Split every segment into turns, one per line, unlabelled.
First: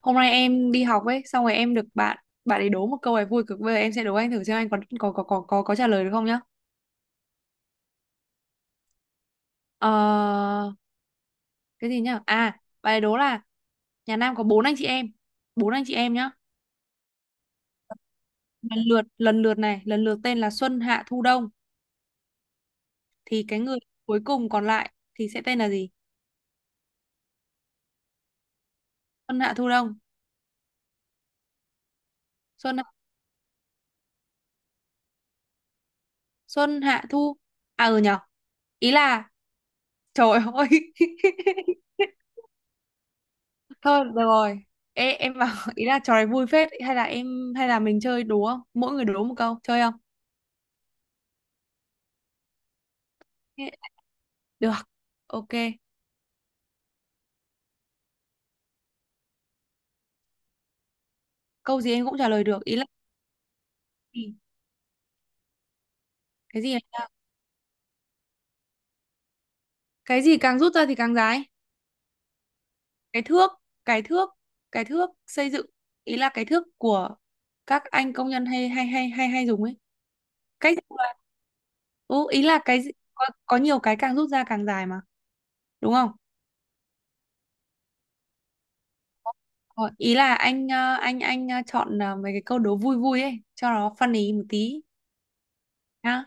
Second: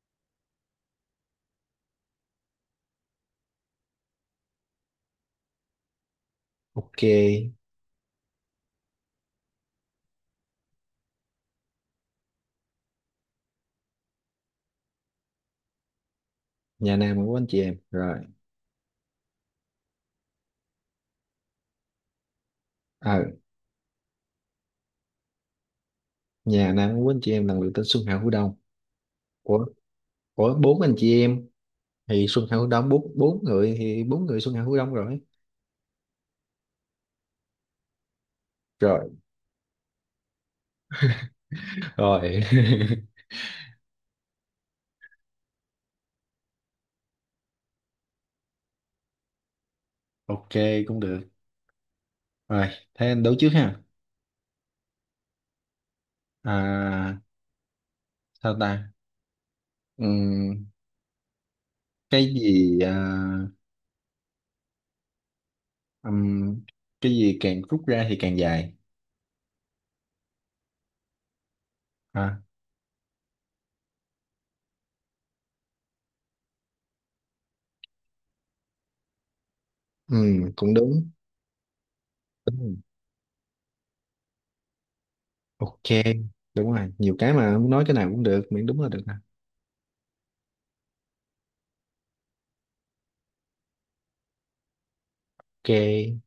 Hôm nay em đi học ấy, xong rồi em được bạn bạn ấy đố một câu này vui cực. Bây giờ em sẽ đố anh thử xem anh có trả lời được không nhá.
Ok,
ờ, cái gì nhá, à, bạn ấy đố là nhà Nam có bốn anh chị em, bốn anh chị em nhá.
nhà Nam của anh chị em rồi.
Lần lượt tên là Xuân Hạ Thu Đông,
Ờ,
thì cái người cuối cùng còn lại thì sẽ tên là gì?
nhà Nam của anh chị em là người tên Xuân Hạ Hữu Đông.
Xuân Hạ
Của
Thu Đông.
của bốn anh chị em thì Xuân Hạ Hữu
Xuân
Đông, bốn bốn người thì bốn người Xuân Hạ Hữu Đông rồi.
Xuân Hạ Thu, à ừ nhở. Ý
Rồi.
là trời ơi.
Rồi.
Thôi được rồi. Ê, em bảo, ý là trò này vui phết, hay là mình chơi đố không? Mỗi người đố một câu, chơi không?
Ok, cũng được. Rồi, thế anh đấu trước
Thế-
ha.
Được. Ok.
À, sao ta? Ừm,
Câu gì em cũng trả
cái
lời được. Ý
gì
là
à,
cái gì?
ừm,
Cái gì này nhá?
cái gì càng rút ra thì càng dài.
Cái gì càng rút ra thì càng dài?
À,
Cái thước, cái thước, cái thước xây dựng. Ý là cái thước của các anh công nhân hay hay hay hay hay dùng ấy.
ừ, cũng
Cách
đúng.
ừ, ý
Đúng
là
rồi.
cái gì? Có nhiều cái càng rút ra càng dài mà,
Ok,
đúng không?
đúng rồi. Nhiều cái mà muốn nói cái nào cũng được, miễn đúng là được nè.
Ờ, ý là anh chọn mấy cái câu đố vui vui ấy cho nó funny một tí
Ok,
nhá.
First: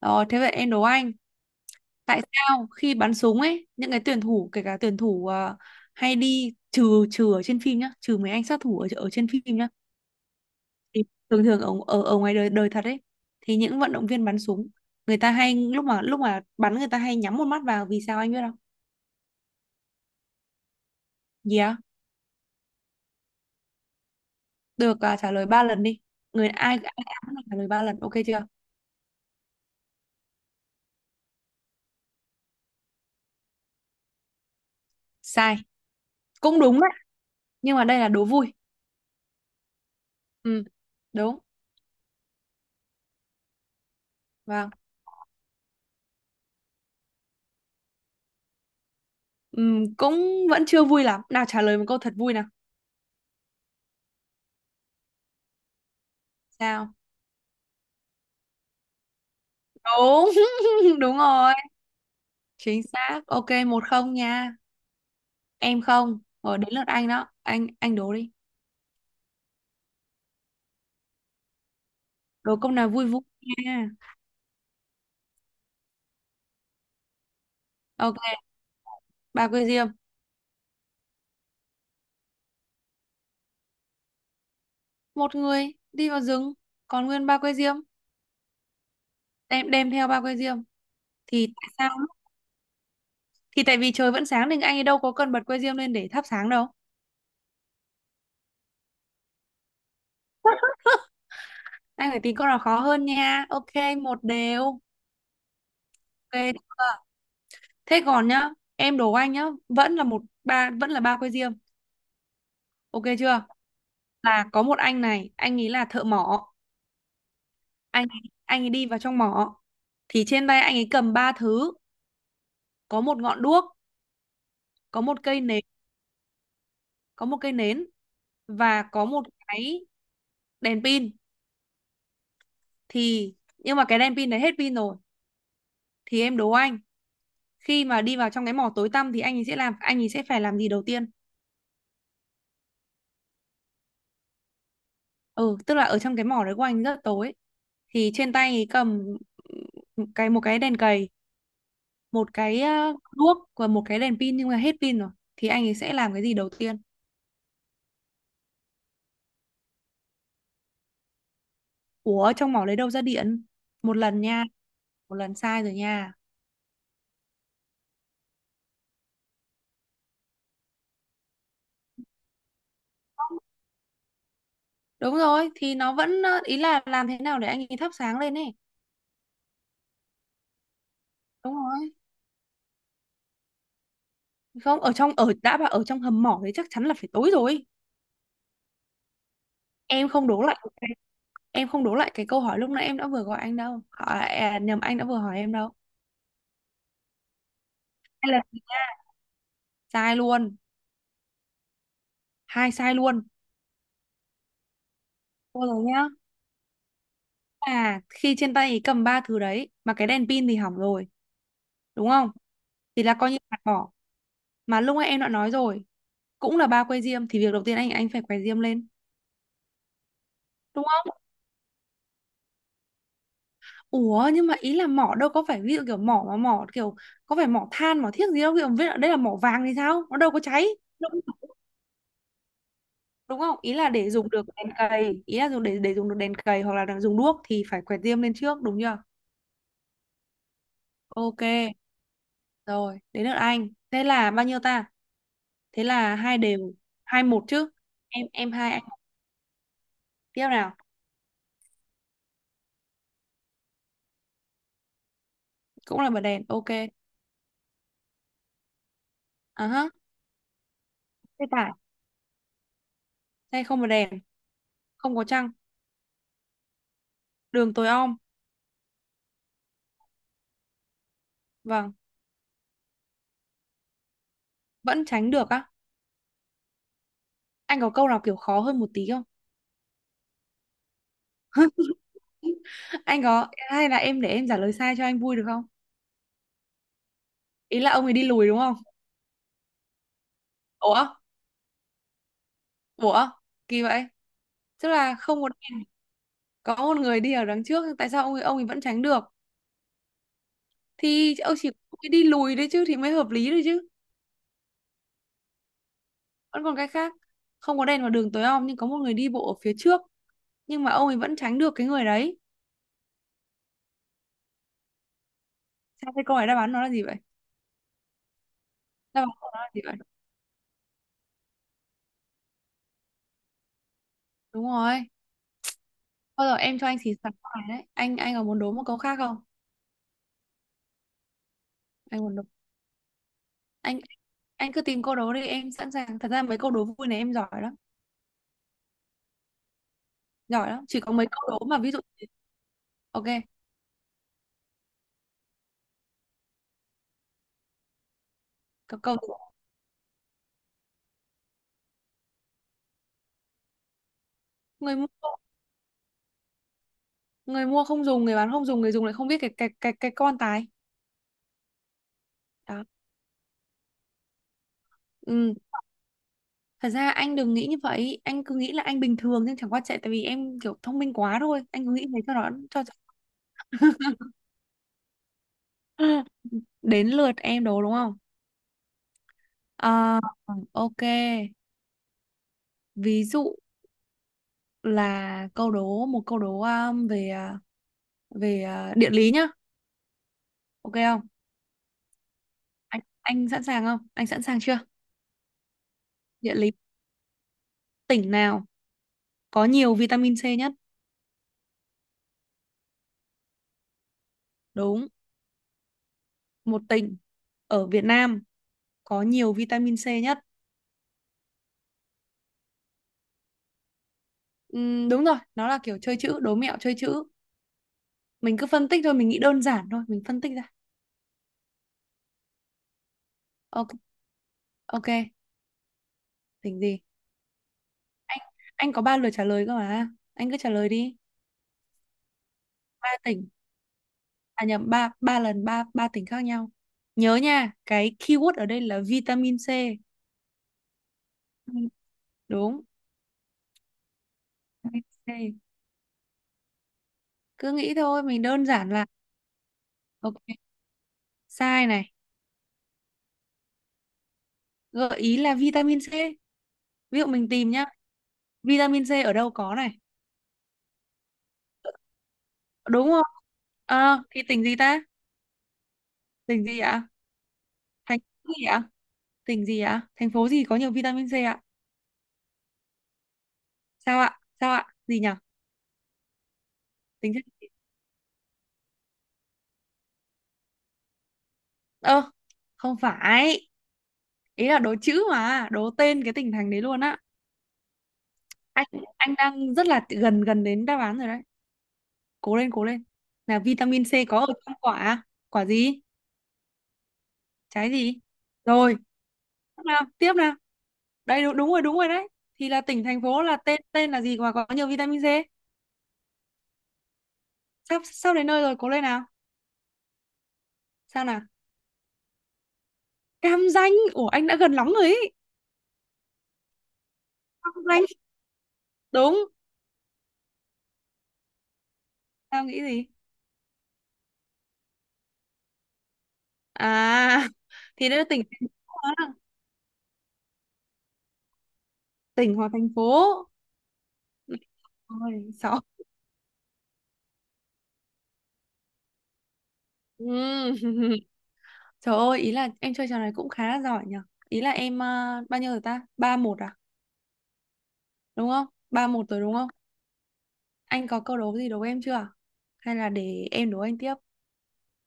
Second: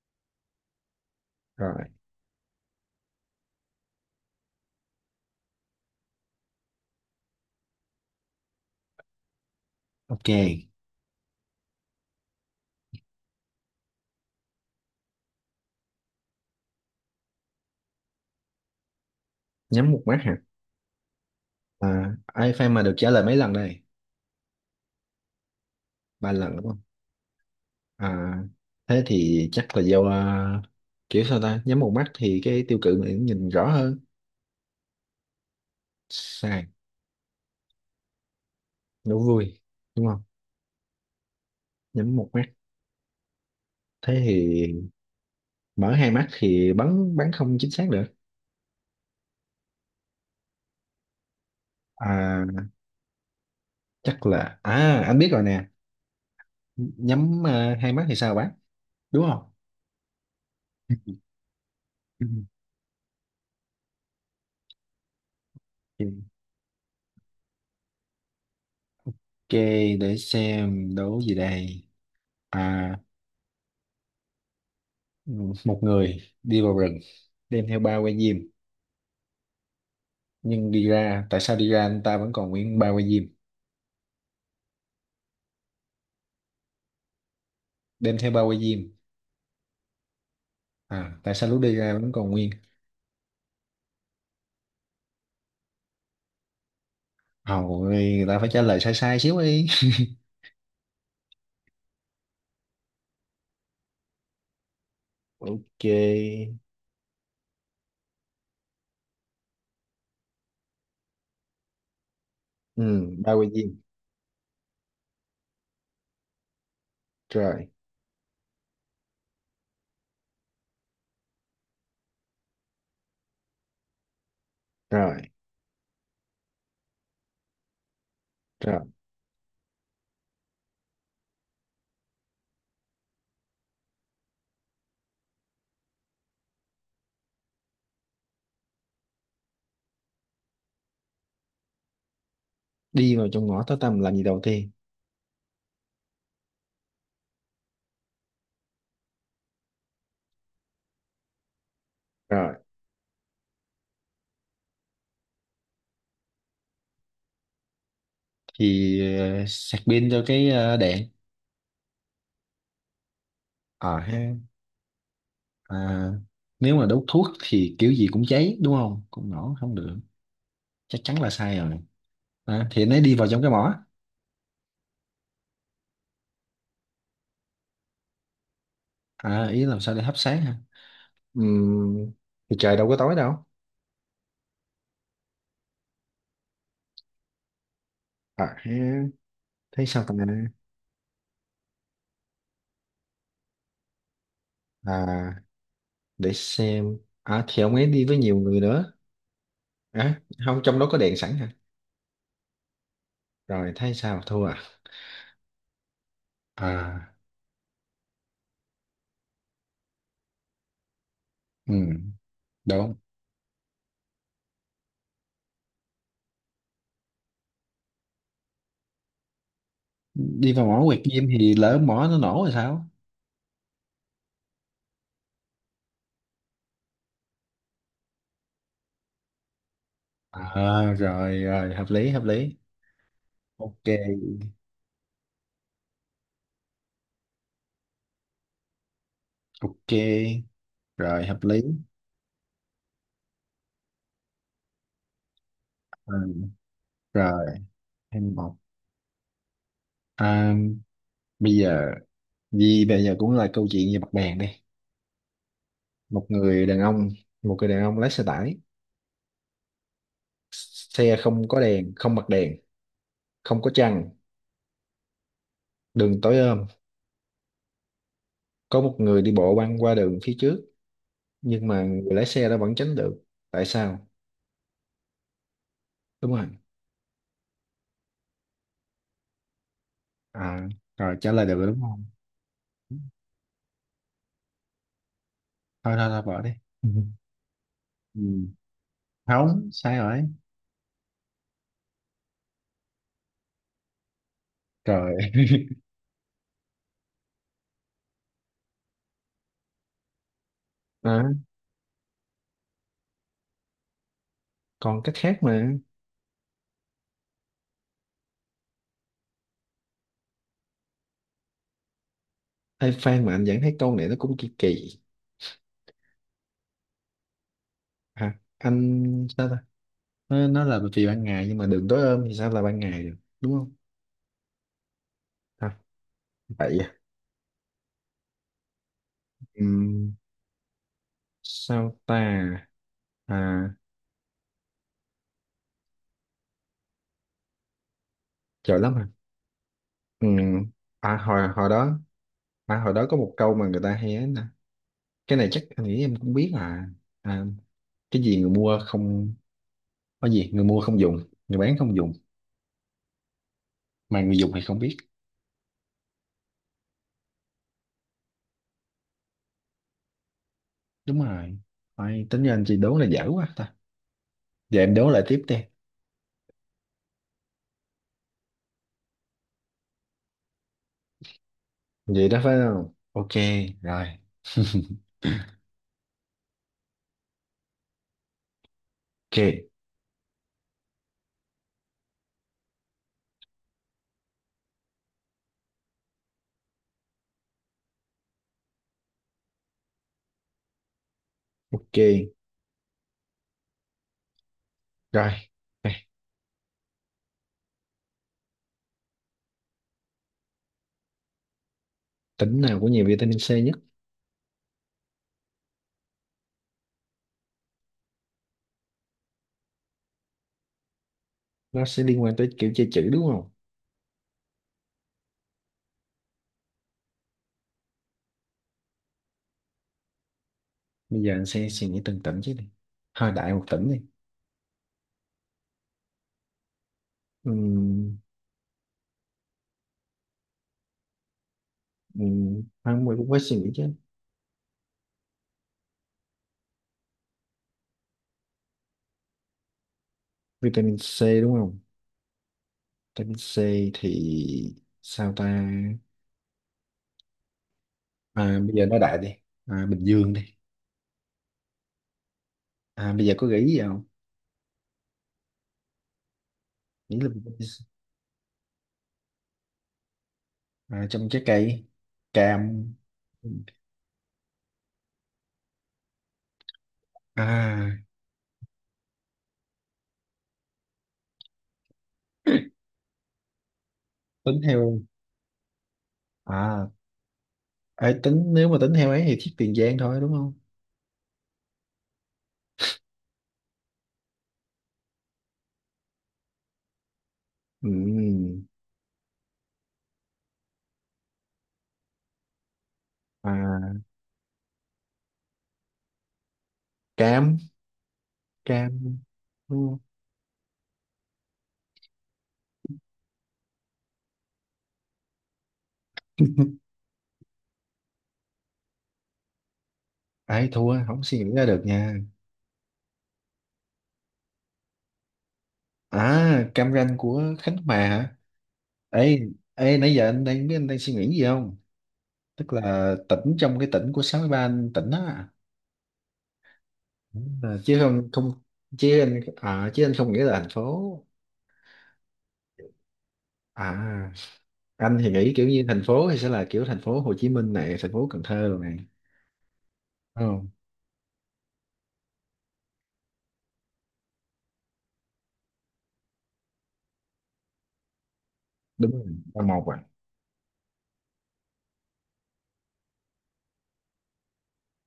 Rồi thế vậy em đố anh,
rồi.
tại sao khi bắn súng ấy những cái tuyển thủ, kể cả tuyển thủ hay đi trừ trừ ở trên phim nhá, trừ mấy anh sát thủ ở trên phim nhá,
Ok,
thì thường thường ở, ở ở ngoài đời đời thật ấy, thì những vận động viên bắn súng, người ta hay lúc mà bắn người ta hay nhắm một mắt vào, vì sao anh biết không?
nhắm một mắt hả?
Gì á?
À, ai fan mà được trả lời mấy lần đây?
Được trả lời ba lần đi.
Ba
Người
lần đúng
ai
không?
ai ai cũng được trả lời 3 lần, ok
À,
chưa?
thế thì chắc là do à, kiểu sao ta? Nhắm một mắt thì cái tiêu cự mình nhìn rõ hơn.
Sai. Cũng
Sai,
đúng nhưng mà đây là đố vui.
đố vui, đúng không?
Ừ, đúng.
Nhắm một mắt. Thế thì
Vâng.
mở hai mắt thì bắn bắn không chính xác được.
Ừ, cũng vẫn chưa vui lắm, nào trả lời một câu thật vui
À,
nào.
chắc là à anh biết rồi nè.
Sao?
Nhắm à, hai mắt thì sao bắn? Đúng không?
Đúng. Đúng rồi. Chính xác, ok, 1-0 nha. Em
Ừ.
không, rồi đến lượt anh đó, anh đố đi.
Ok, để xem đố gì đây.
Đố câu nào
À,
vui vui nha.
ừ, một người đi vào rừng đem theo ba que diêm,
Ok, ba que diêm.
nhưng đi ra tại sao đi ra anh ta vẫn còn nguyên ba que diêm,
Một người đi vào rừng, còn nguyên ba que diêm.
đem theo ba que diêm,
Đem đem theo ba que diêm.
à tại sao
Thì
lúc
tại
đi ra
sao?
vẫn còn nguyên.
Thì tại vì trời vẫn sáng nên anh ấy đâu có cần bật que diêm lên để thắp sáng đâu.
Hầu người ta phải trả lời sai sai xíu đi.
Anh phải tìm câu nào khó hơn nha. Ok, một đều.
Ok,
Ok chưa? Thế còn nhá, em đố anh nhá, vẫn là ba que diêm,
ừ,
ok
ba
chưa?
que diêm.
Là có một anh này, anh ấy là thợ mỏ,
rồi
anh anh ấy đi vào trong mỏ, thì trên tay anh ấy cầm ba thứ, có một ngọn đuốc, có
rồi
một cây nến, có một cây nến,
rồi
và có một cái đèn pin. Thì nhưng mà cái đèn pin đấy hết pin rồi, thì em đố anh, khi mà đi vào trong cái mỏ tối tăm thì anh ấy sẽ làm, anh ấy sẽ phải làm gì đầu tiên?
Đi vào trong ngõ tối tăm làm gì đầu tiên?
Ừ, tức là ở trong cái mỏ đấy của anh rất tối, thì trên tay ấy cầm một cái đèn cầy, một
Rồi,
cái đuốc, và một cái đèn pin nhưng mà hết pin rồi, thì anh ấy sẽ làm cái gì đầu tiên?
thì ờ, sạc pin cho cái ờ, đèn.
Ủa trong mỏ lấy đâu ra điện?
À,
Một lần nha,
ha.
một lần sai rồi
À,
nha.
nếu mà đốt thuốc thì kiểu gì cũng cháy đúng không, cũng nổ không được, chắc chắn là sai rồi. À, thì anh ấy đi vào trong cái mỏ.
Đúng rồi, thì nó vẫn ý là làm thế nào để anh ấy thắp sáng lên ấy.
À ý làm sao để hấp sáng hả?
Đúng rồi.
Ừm, thì trời đâu có tối đâu.
Không, ở trong ở đã bảo ở trong hầm mỏ thì chắc chắn là phải tối rồi.
À, thế thế sao
Em
ta?
không đố lại cái- em không đố lại cái câu hỏi lúc nãy em đã vừa gọi anh đâu hỏi à, nhầm anh đã vừa hỏi
À
em đâu.
để xem, à thì ông ấy đi với
Hai
nhiều
lần
người nữa.
sai
À
luôn,
không, trong đó có đèn sẵn hả?
hai sai luôn.
Rồi thấy sao thua à?
Thôi rồi nhá,
À,
là khi trên tay cầm ba thứ đấy mà cái đèn pin thì hỏng rồi,
ừ,
đúng không?
đúng.
Thì là coi như phạt bỏ, mà lúc nãy em đã nói rồi, cũng là ba que diêm thì việc đầu tiên anh phải quay diêm lên,
Đi vào mỏ
đúng
quẹt
không?
diêm thì lỡ mỏ nó nổ rồi sao?
Ủa nhưng mà ý là mỏ đâu có phải ví dụ kiểu mỏ mà mỏ kiểu, có phải mỏ than mỏ thiếc gì đâu, kiểu biết là đây là mỏ vàng thì sao, nó đâu có cháy.
À
Đúng,
rồi rồi, hợp lý hợp lý.
đúng không, ý
Ok,
là để dùng được đèn cầy, ý là dùng để dùng được đèn cầy hoặc là dùng đuốc thì phải quẹt diêm lên trước, đúng chưa?
ok, rồi
Ok,
hợp lý.
rồi đến lượt anh, thế là bao nhiêu ta? Thế
Ừ.
là hai đều. 2-1
Rồi
chứ, em
thêm
em
một.
hai anh một. Tiếp
À,
nào.
bây giờ gì bây giờ cũng là câu chuyện về mặt bàn đi.
Cũng là bật
một
đèn, ok.
người đàn ông một người đàn ông lái xe tải,
À hả?
xe
Xe
không có
tải.
đèn, không bật đèn, không
Xe
có
không bật
trăng,
đèn, không có trăng,
đường tối om,
đường tối om.
có một người đi bộ băng qua đường phía trước, nhưng mà
Vâng.
người lái xe đó vẫn tránh được. Tại sao?
Vẫn tránh được á?
Đúng rồi.
Anh có câu nào kiểu khó hơn một tí không?
À rồi, trả lời được rồi đúng không?
Anh có, hay là em để em trả lời sai cho anh vui được không?
Thôi thôi thôi bỏ đi. Ừ.
Ý là ông ấy
Ừ.
đi lùi đúng không?
Không, sai rồi.
Ủa, ủa kỳ vậy, tức là
Trời.
không có đèn, có một người đi ở đằng trước, tại sao ông ấy vẫn tránh được,
À,
thì ông ấy đi lùi đấy chứ thì mới hợp lý đấy chứ.
còn cách khác mà.
Vẫn còn cái khác? Không có đèn, vào đường tối om, nhưng có một người đi bộ ở phía trước, nhưng mà ông ấy vẫn tránh được cái người đấy.
Ê, Phan mà anh vẫn thấy câu này nó cũng kỳ kỳ.
Sao thế, câu hỏi đáp án nó là gì vậy?
Hả
Đáp
anh
án
sao
của
ta?
nó là gì vậy?
Nó là vì ban ngày, nhưng mà đường tối om thì sao là ban ngày được đúng không?
Đúng rồi.
À,
Thôi rồi,
vậy.
em cho anh xì xào câu này đấy, anh có muốn đố một câu khác không?
À, sao
Anh muốn đố?
ta? À,
anh anh cứ tìm câu đố đi, em sẵn sàng, thật ra mấy câu đố vui này em giỏi lắm.
giỏi lắm à? Ừ.
Giỏi lắm, chỉ có
À
mấy câu
hồi
đố
hồi
mà ví
đó,
dụ.
à hồi đó có
Ok.
một câu mà người ta hay ấy nè. Cái này chắc anh nghĩ em cũng biết à. À cái gì người mua
Câu
không, có gì người mua không dùng, người bán không dùng, mà người dùng thì không biết.
người mua, người mua không dùng, người bán không dùng, người dùng lại không biết, cái con tài.
Đúng rồi. Ai, tính ra anh chị
Đó.
đố là dở quá ta. Giờ em đố lại tiếp
Ừ.
đi.
Thật ra anh đừng nghĩ như vậy, anh cứ nghĩ là anh bình thường, nhưng chẳng qua chạy tại vì em kiểu thông minh quá thôi, anh cứ nghĩ thế
Vậy
cho
đó
nó
phải
cho.
không? Ok, rồi.
Đến lượt em đố đúng không?
Ok,
Ờ, ok. Ví dụ là câu đố một câu đố về về à, địa lý nhá, ok không?
ok,
Anh sẵn sàng không? Anh sẵn sàng chưa?
rồi. Đây,
Địa lý, tỉnh nào có nhiều vitamin C nhất?
tính nào có nhiều vitamin C nhất?
Đúng, một tỉnh ở Việt Nam có nhiều vitamin C nhất.
Nó sẽ liên quan tới kiểu chơi chữ đúng không?
Đúng rồi, nó là kiểu chơi chữ, đố mẹo chơi chữ. Mình cứ phân tích thôi, mình nghĩ đơn giản thôi, mình phân tích ra.
Bây giờ anh sẽ suy nghĩ từng tỉnh chứ đi, hơi đại một tỉnh
Ok.
đi.
Ok, tỉnh gì?
Ừm,
Anh anh có 3 lượt trả lời cơ mà, anh cứ trả lời đi.
không,
Ba
mình cũng phải
tỉnh
suy nghĩ chứ.
à nhầm ba Ba lần, ba ba tỉnh khác nhau, nhớ nha, cái keyword ở đây là vitamin C.
Vitamin C đúng không?
Vitamin- Đúng,
Vitamin C, thì
vitamin
sao ta?
C. Cứ nghĩ thôi, mình
À,
đơn
bây giờ
giản
nói
là,
đại đi. À, Bình Dương đi.
ok. Sai này.
À, bây giờ có gợi ý gì không?
Gợi ý là vitamin C, ví
Nghĩ
dụ
là
mình
vitamin
tìm
C.
nhá, vitamin C ở đâu có này,
À, trong trái cây, cam.
đúng không? Ờ thì tỉnh gì ta, tỉnh gì ạ,
À
thành phố gì ạ? Tỉnh gì ạ? Thành phố gì có nhiều vitamin C ạ? Sao ạ?
tính
Sao ạ?
theo,
Gì nhỉ?
à
Tính chất... gì?
ấy tính nếu mà tính theo ấy thì thiết Tiền Giang thôi đúng không?
Ơ, không phải. Ý là đố chữ mà, đố tên cái tỉnh thành đấy luôn á.
Ừm,
Anh anh đang rất là gần gần đến đáp án rồi đấy. Cố lên, cố lên. Là
à
vitamin C có ở trong quả à? Quả gì?
cam,
Trái gì?
cam
Rồi, tiếp
đúng
nào, tiếp nào. Đây đúng, đúng rồi đấy. Thì là tỉnh thành phố, là tên tên là gì mà có nhiều vitamin C?
không?
Sắp sắp đến nơi rồi, cố lên nào.
Ai thua không
Sao
suy
nào?
nghĩ ra được nha.
Cam Ranh. Ủa anh đã gần lắm rồi ý.
À cam ranh của
Cam
Khánh Hòa
Ranh.
hả? Ê,
Đúng.
ê nãy giờ anh đang biết anh đang suy nghĩ gì không?
Tao
Tức
nghĩ gì?
là tỉnh trong cái tỉnh của 63 anh tỉnh á.
À
À, chứ
thì đấy là
không
tỉnh
không,
thành phố
chứ
á.
anh à, chứ anh không nghĩ là thành phố.
Tỉnh hoặc thành phố.
À anh thì
Ôi,
nghĩ kiểu
sợ.
như thành phố thì sẽ là kiểu thành phố Hồ Chí Minh này, thành phố Cần Thơ rồi này. Đúng không?
Ừm. Trời ơi, ý là em chơi trò này cũng khá là giỏi nhở. Ý là em bao nhiêu rồi ta, 3-1 à, đúng không? ba
Đúng rồi.
một rồi đúng
Ba
không?
một à?
Anh có câu đố gì đố em chưa, hay là để em đố anh tiếp?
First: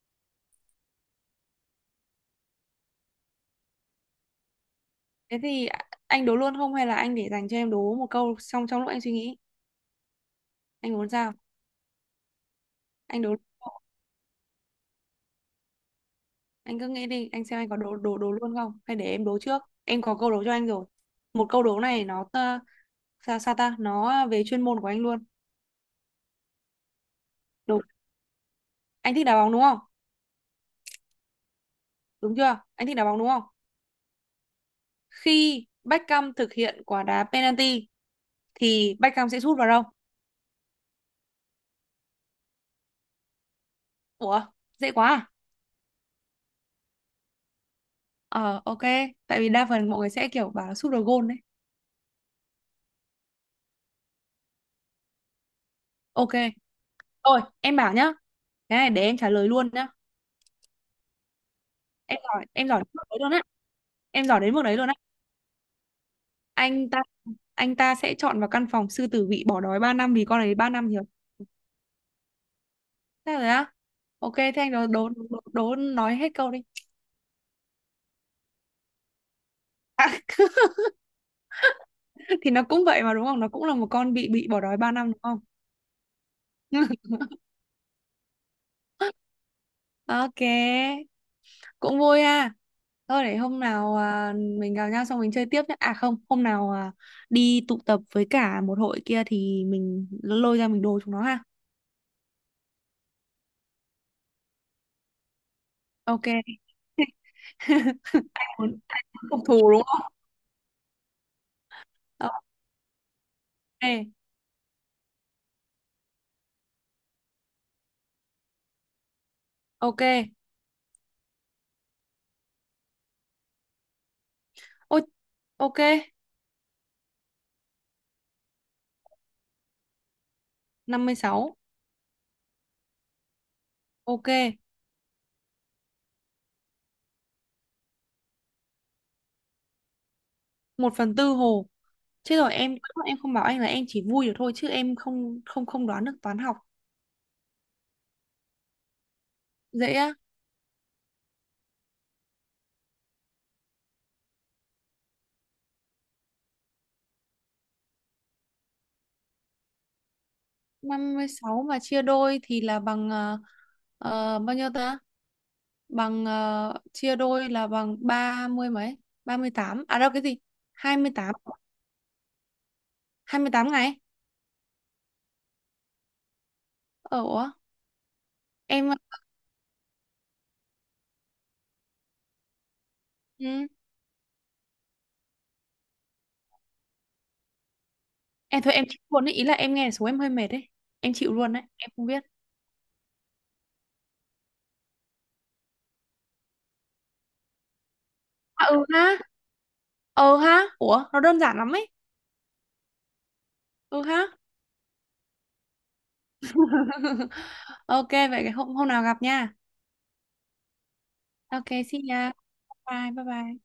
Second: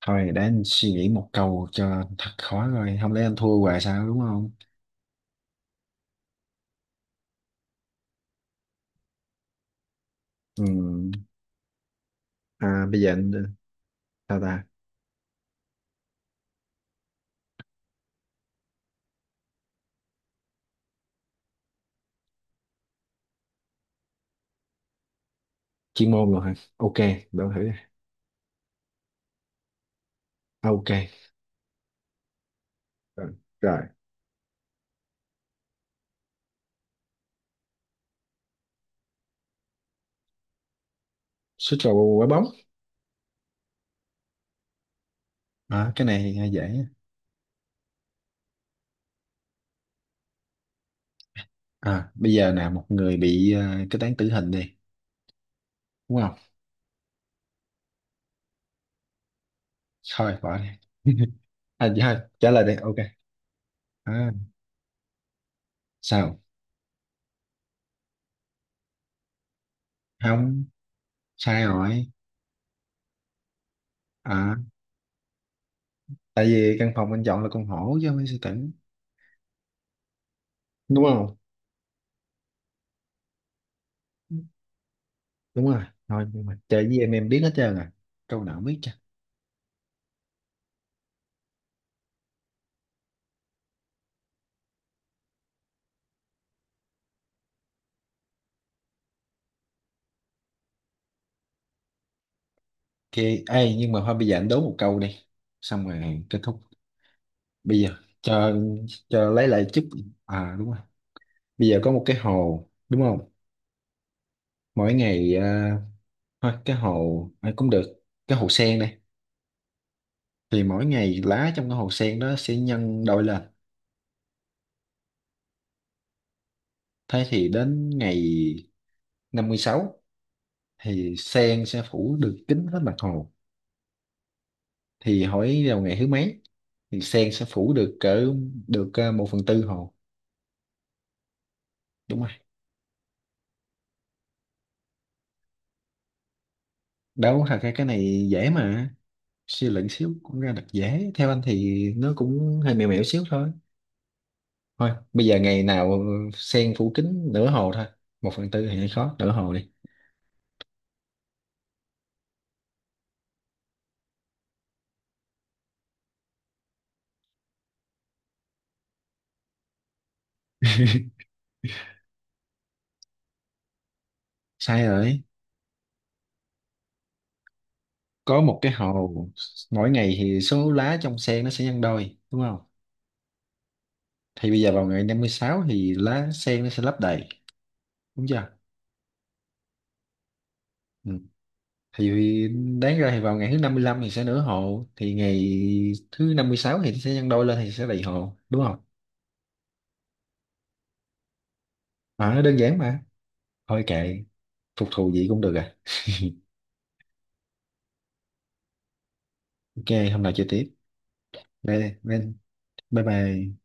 Thôi để anh suy nghĩ một câu cho thật khó, rồi không lẽ anh thua hoài sao đúng không?
thế thì a- anh đố luôn không hay là anh để dành cho em đố một câu xong trong lúc anh suy nghĩ?
Ừ.
Anh muốn sao?
À, bây giờ
Anh đố
anh
luôn không?
sao ta?
Anh cứ nghĩ đi, anh xem anh có đố đố đố luôn không, hay để em đố trước, em có câu đố cho anh rồi. Một câu đố này nó sao sao ta, nó về chuyên môn của anh luôn.
Chuyên môn rồi hả? Ok, để thử đi.
Đúng, anh thích đá bóng đúng không?
À, ok,
Đúng chưa, anh thích đá bóng đúng
rồi.
không?
Rồi.
Khi Beckham thực hiện quả đá penalty thì Beckham sẽ sút vào đâu?
Suýt vào quả bóng.
Ủa, dễ quá à.
À, cái này nghe dễ á.
Ờ ok, tại vì đa phần mọi người sẽ kiểu bảo là sút vào gôn đấy.
À, bây giờ nè một người bị ờ, kết án tử hình đi, đúng
Ok,
không?
thôi em bảo nhá, cái này để em trả lời luôn nhá.
Thôi bỏ đi. À, dạ,
Em
thôi,
giỏi,
trả lời
em
đi.
giỏi đến
Ok.
mức đấy luôn á. Em
À,
giỏi đến mức đấy luôn á.
sao?
anh ta anh ta sẽ chọn vào căn phòng sư tử bị bỏ đói 3 năm, vì con ấy
Không,
3 năm nhiều.
sai rồi.
Thế rồi á, ok thế
À,
anh đố đố nói hết
tại
câu đi.
vì căn phòng anh chọn là con hổ chứ không phải sư tử, đúng không?
Thì nó cũng vậy mà, đúng không? Nó cũng là một con bị bỏ đói 3 năm đúng không?
Đúng rồi. Thôi nhưng mà chơi với em biết hết trơn à. Câu nào cũng biết chứ.
Ok, cũng vui ha. Thôi để hôm nào mình gặp nhau xong mình chơi tiếp nhé. À không, hôm nào đi tụ tập với cả một hội kia thì mình lôi ra mình đồ chúng nó ha.
Ok, ê, nhưng mà thôi bây giờ anh đố một câu đi, xong rồi
Ok.
kết thúc. Bây giờ cho
Muốn
cho
phục
lấy lại
thù đúng
chút.
không?
À đúng rồi. Bây giờ có một cái hồ đúng không,
Ok,
mỗi ngày à, thôi cái hồ à, cũng được, cái hồ sen này,
ok.
thì mỗi ngày lá trong cái hồ sen đó sẽ nhân đôi lên.
Ôi, ok,
Thế thì đến ngày 56
năm
thì
mươi sáu
sen sẽ phủ được kín hết mặt hồ,
Ok,
thì hỏi vào ngày thứ mấy thì sen sẽ phủ được cỡ được à, 1/4 hồ.
1/4 hồ.
Đúng rồi.
Chứ rồi em không bảo anh là em chỉ vui được thôi, chứ em không không không đoán được toán học.
Đâu thật ra cái này dễ mà, suy luận
Dễ á.
xíu cũng ra được dễ, theo anh thì nó cũng hơi mèo mẻo xíu thôi. Thôi bây giờ ngày nào sen phủ kính nửa hồ thôi, 1/4 thì hơi khó, nửa hồ đi.
56 mà chia đôi thì là bằng bao nhiêu ta? Bằng chia đôi là bằng 30 mấy? 38? À đâu cái gì? Hai 28? 28 ngày.
Sai rồi.
Ờ ủa,
Có một cái
em
hồ, mỗi ngày thì số lá trong sen nó sẽ nhân đôi đúng không,
ừ,
thì bây giờ vào ngày 56 thì lá sen nó sẽ lấp đầy, đúng chưa?
em thôi em chịu luôn đấy, ý là em nghe số em hơi mệt đấy.
Ừ.
Em chịu luôn đấy, em không
Thì
biết.
đáng ra thì vào ngày thứ 55 thì sẽ nửa hồ, thì ngày thứ 56 thì sẽ nhân đôi lên thì sẽ đầy hồ đúng
À,
không?
ừ ha. Ừ ha. Ủa, nó đơn giản lắm ấy.
À, đơn giản mà. Thôi
Ừ
kệ,
ha.
phục thù gì cũng được à.
Ok vậy hôm hôm nào gặp nha.
Ok, hôm nào chơi tiếp.
Ok,
Bye,
xin
bye,
nha.
bye
Bye bye bye. Bye.
bye.